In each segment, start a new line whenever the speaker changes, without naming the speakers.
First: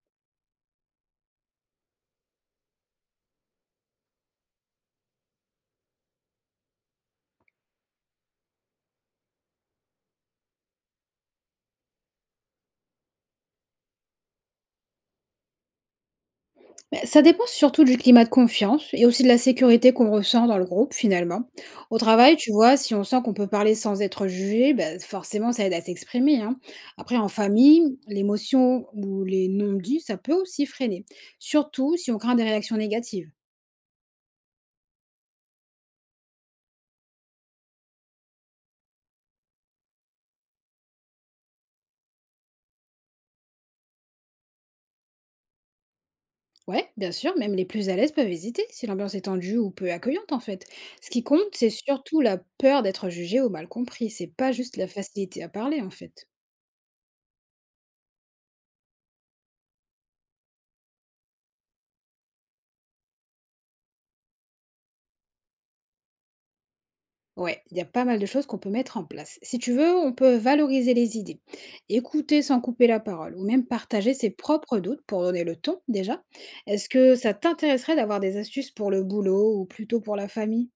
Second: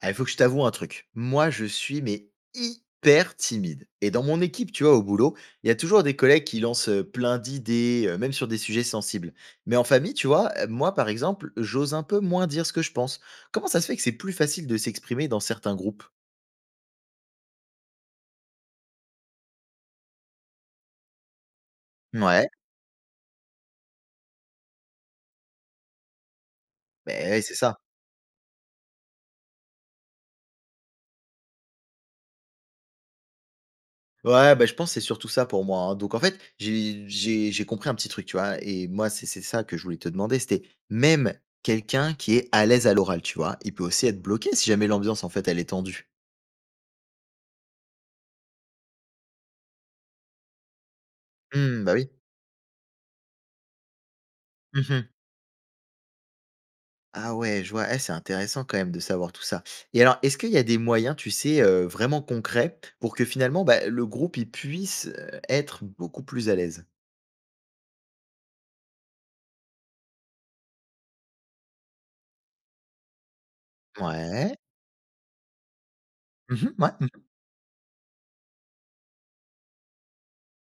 Ah, il faut que je t'avoue un truc. Moi, je suis mais hyper timide. Et dans mon équipe, tu vois, au boulot, il y a toujours des collègues qui lancent plein d'idées, même sur des sujets sensibles. Mais en famille, tu vois, moi, par exemple, j'ose un peu moins dire ce que je pense. Comment ça se fait que c'est plus facile de s'exprimer dans certains groupes?
Bah, ça dépend surtout du climat de confiance et aussi de la sécurité qu'on ressent dans le groupe finalement. Au travail,
Ouais,
tu vois, si on sent qu'on peut parler sans être jugé, ben forcément ça aide à s'exprimer, hein. Après, en
ben, c'est ça.
famille, l'émotion ou les non-dits, ça peut aussi freiner. Surtout si on craint des réactions négatives.
Ouais, bah, je pense que c'est surtout ça pour moi, hein. Donc en fait, j'ai compris un petit truc, tu vois. Et moi, c'est ça que je voulais te demander. C'était même quelqu'un qui est à l'aise à l'oral, tu vois. Il peut aussi être bloqué si jamais l'ambiance, en fait, elle est tendue.
Ouais, bien sûr, même les plus à l'aise peuvent hésiter si l'ambiance est tendue ou peu accueillante en fait. Ce qui compte, c'est
Mmh, bah, oui.
surtout la peur d'être jugé ou mal compris. C'est pas juste la
Mmh.
facilité à parler en fait.
Ah ouais, je vois. Eh, c'est intéressant quand même de savoir tout ça. Et alors, est-ce qu'il y a des moyens, tu sais, vraiment concrets pour que finalement, bah, le groupe, il puisse, être beaucoup plus à l'aise?
Ouais, il y a pas mal de choses qu'on peut mettre en place. Si tu veux, on peut valoriser les idées, écouter sans couper la parole, ou même partager ses
Ouais.
propres doutes pour donner le ton déjà.
Mmh. Ouais,
Est-ce
mmh.
que ça t'intéresserait d'avoir des astuces pour le boulot ou plutôt pour la famille?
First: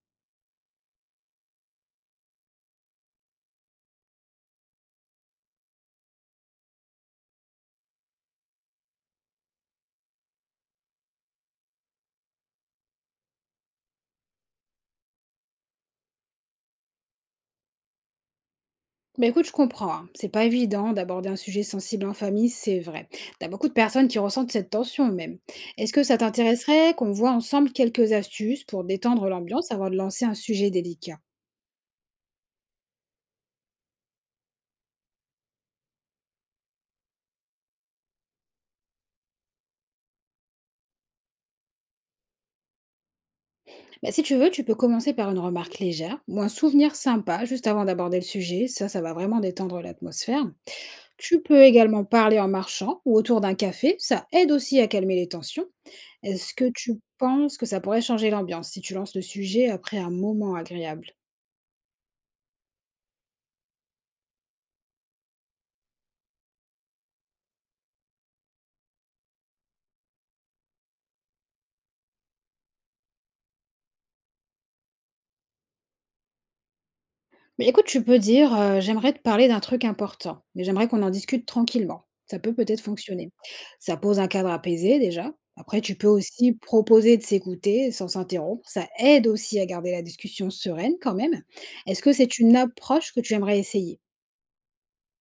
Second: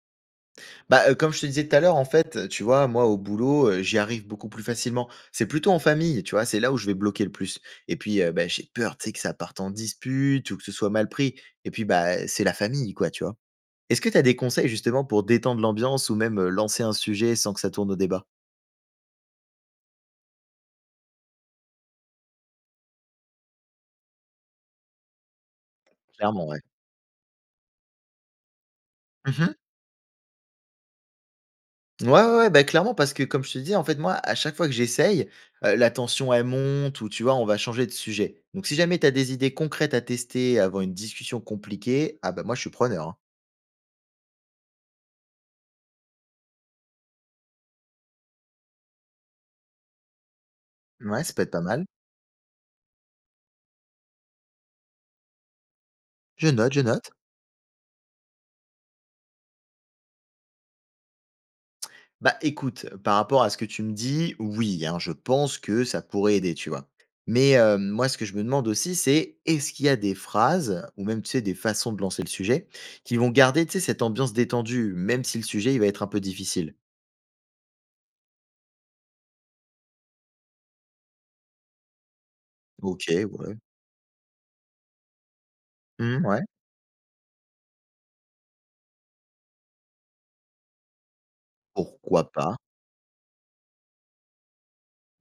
Bah, comme je te disais tout à l'heure, en fait, tu vois, moi, au boulot, j'y arrive beaucoup plus facilement. C'est plutôt en famille, tu vois? C'est là où je vais bloquer le plus. Et puis, bah, j'ai peur, tu sais, que ça parte en dispute ou que ce soit mal pris. Et puis, bah, c'est la famille, quoi, tu vois? Est-ce que tu as des conseils justement pour détendre l'ambiance ou même, lancer un sujet sans que ça tourne au débat?
Bah écoute, je comprends, hein. C'est pas évident d'aborder un sujet sensible en famille, c'est vrai. T'as beaucoup de personnes qui ressentent cette tension même. Est-ce que ça
Clairement, ouais.
t'intéresserait qu'on voit ensemble quelques astuces pour détendre
Mmh.
l'ambiance avant de lancer un sujet délicat?
Ouais, ouais, ouais, bah, clairement parce que comme je te dis, en fait, moi, à chaque fois que j'essaye, la tension, elle monte ou tu vois, on va changer de sujet. Donc si jamais tu as des idées concrètes à tester avant une discussion compliquée, ah bah, moi, je suis preneur, hein.
Bah, si tu veux, tu peux commencer par une remarque légère ou un souvenir sympa juste avant d'aborder le sujet. Ça va vraiment détendre l'atmosphère.
Ouais, ça
Tu
peut être pas
peux
mal.
également parler en marchant ou autour d'un café. Ça aide aussi à calmer les tensions.
Je
Est-ce que
note, je
tu
note.
penses que ça pourrait changer l'ambiance si tu lances le sujet après un moment agréable?
Bah, écoute, par rapport à ce que tu me dis, oui, hein, je pense que ça pourrait aider, tu vois. Mais moi, ce que je me demande aussi, c'est est-ce qu'il y a des phrases ou même, tu sais, des façons de lancer le sujet qui vont garder, tu sais, cette ambiance détendue, même si le sujet, il va être un peu difficile?
Mais écoute, tu peux dire, «J'aimerais te parler d'un truc important, mais j'aimerais qu'on en discute tranquillement». Ça peut peut-être
OK,
fonctionner.
ouais.
Ça pose un cadre apaisé déjà. Après, tu peux
Mmh, ouais.
aussi proposer de s'écouter sans s'interrompre. Ça aide aussi à garder la discussion sereine quand même. Est-ce que
Pourquoi
c'est
pas?
une approche que tu aimerais essayer?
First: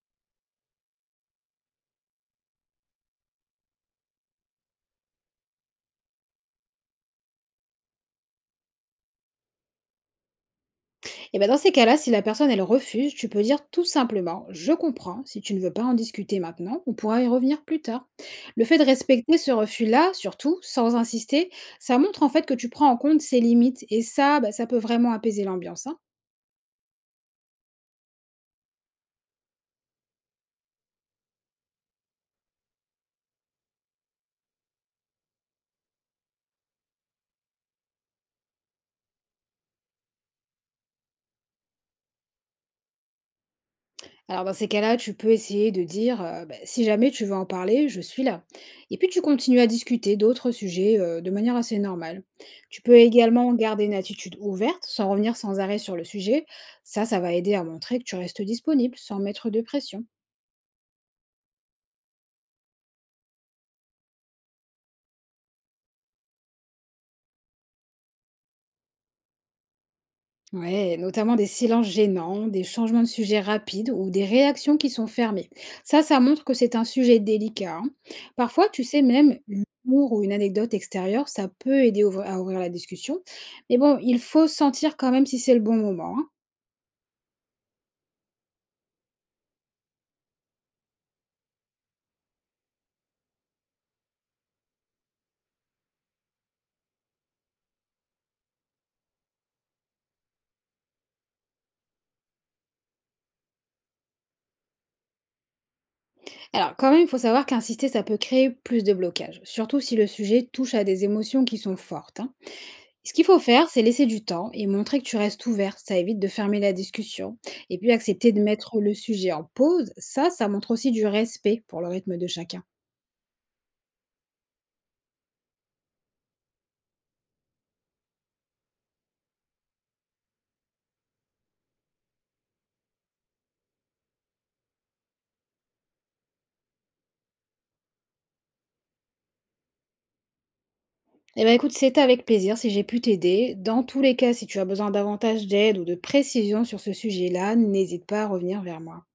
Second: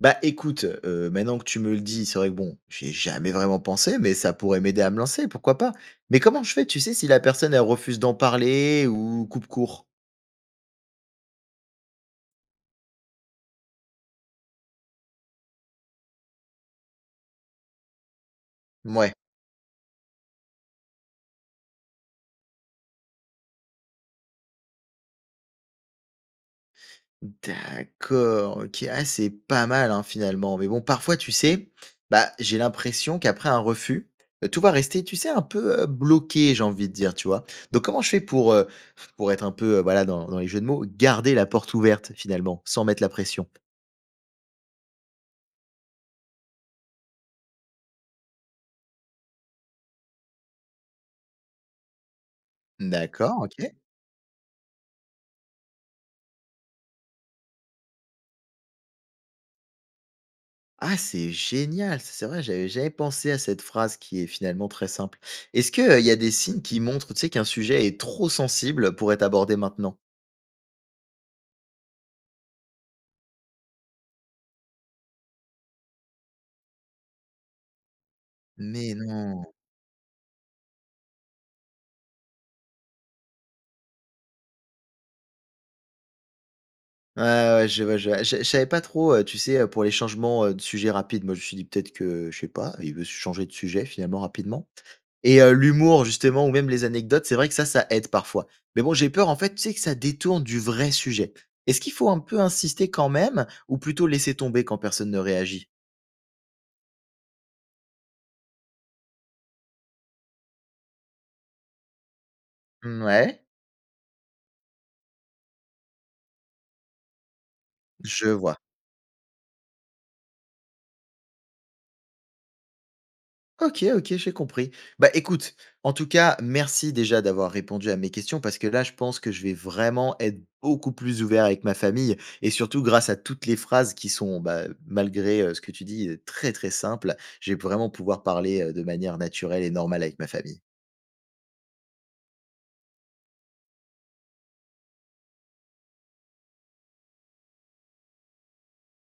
Bah, écoute, maintenant que tu me le dis, c'est vrai que bon, j'ai jamais vraiment pensé, mais ça pourrait m'aider à me lancer, pourquoi pas? Mais comment je fais, tu sais, si la personne, elle refuse d'en parler ou coupe court?
Et ben dans ces cas-là, si la personne elle refuse, tu peux dire tout simplement «Je comprends, si tu ne veux pas en discuter maintenant, on pourra y revenir plus tard». Le fait de
Ouais.
respecter ce refus-là, surtout, sans insister, ça montre en fait que tu prends en compte ses limites et ça, bah, ça peut vraiment apaiser l'ambiance, hein.
D'accord, OK. Ah, c'est pas mal, hein, finalement. Mais bon, parfois, tu sais, bah, j'ai l'impression qu'après un refus, tout va rester, tu sais, un peu, bloqué, j'ai envie de dire, tu vois? Donc comment je fais pour être un peu, voilà, dans les jeux de mots, garder la porte ouverte, finalement, sans mettre la pression?
Alors dans ces cas-là, tu peux essayer de dire, bah, si jamais tu veux en parler, je suis là. Et puis tu continues à discuter d'autres sujets, de manière assez normale. Tu peux
D'accord,
également
OK.
garder une attitude ouverte, sans revenir sans arrêt sur le sujet. Ça va aider à montrer que tu restes disponible, sans mettre de pression.
Ah, c'est génial, ça, c'est vrai, j'avais jamais pensé à cette phrase qui est finalement très simple. Est-ce que, il y a des signes qui montrent, tu sais, qu'un sujet est trop sensible pour être abordé maintenant?
Ouais, notamment des silences gênants, des changements de sujet rapides ou des réactions qui sont fermées. Ça montre que c'est un sujet délicat, hein. Parfois, tu
Mais
sais, même
non!
l'humour ou une anecdote extérieure, ça peut aider à ouvrir la discussion. Mais bon, il faut sentir quand même si c'est le bon moment, hein.
Ouais, ouais, je vois, je vois. Je savais pas trop, tu sais, pour les changements, de sujet rapides, moi je me suis dit peut-être que, je sais pas, il veut changer de sujet finalement rapidement et l'humour justement ou même les anecdotes, c'est vrai que ça aide parfois. Mais bon, j'ai peur en fait, tu sais, que ça détourne du vrai sujet. Est-ce qu'il faut un peu insister quand même ou plutôt laisser tomber quand personne ne réagit?
Alors, quand même, il faut savoir qu'insister, ça peut créer plus de blocages, surtout si le sujet touche à des émotions qui sont fortes, hein. Ce qu'il faut
Ouais.
faire, c'est laisser du temps et montrer que tu restes ouvert. Ça évite de fermer la discussion. Et puis
Je
accepter de
vois.
mettre le sujet en pause, ça montre aussi du respect pour le rythme de chacun.
OK, OK, j'ai compris. Bah, écoute, en tout cas, merci déjà d'avoir répondu à mes questions parce que là, je pense que je vais vraiment être beaucoup plus ouvert avec ma famille et surtout grâce à toutes les phrases qui sont, bah, malgré, ce que tu dis, très, très simples, je vais vraiment pouvoir parler, de manière naturelle et normale avec ma famille.
Eh bien écoute, c'était avec plaisir si j'ai pu t'aider. Dans tous les cas, si tu as besoin davantage d'aide ou de précision sur ce sujet-là, n'hésite pas à revenir vers moi.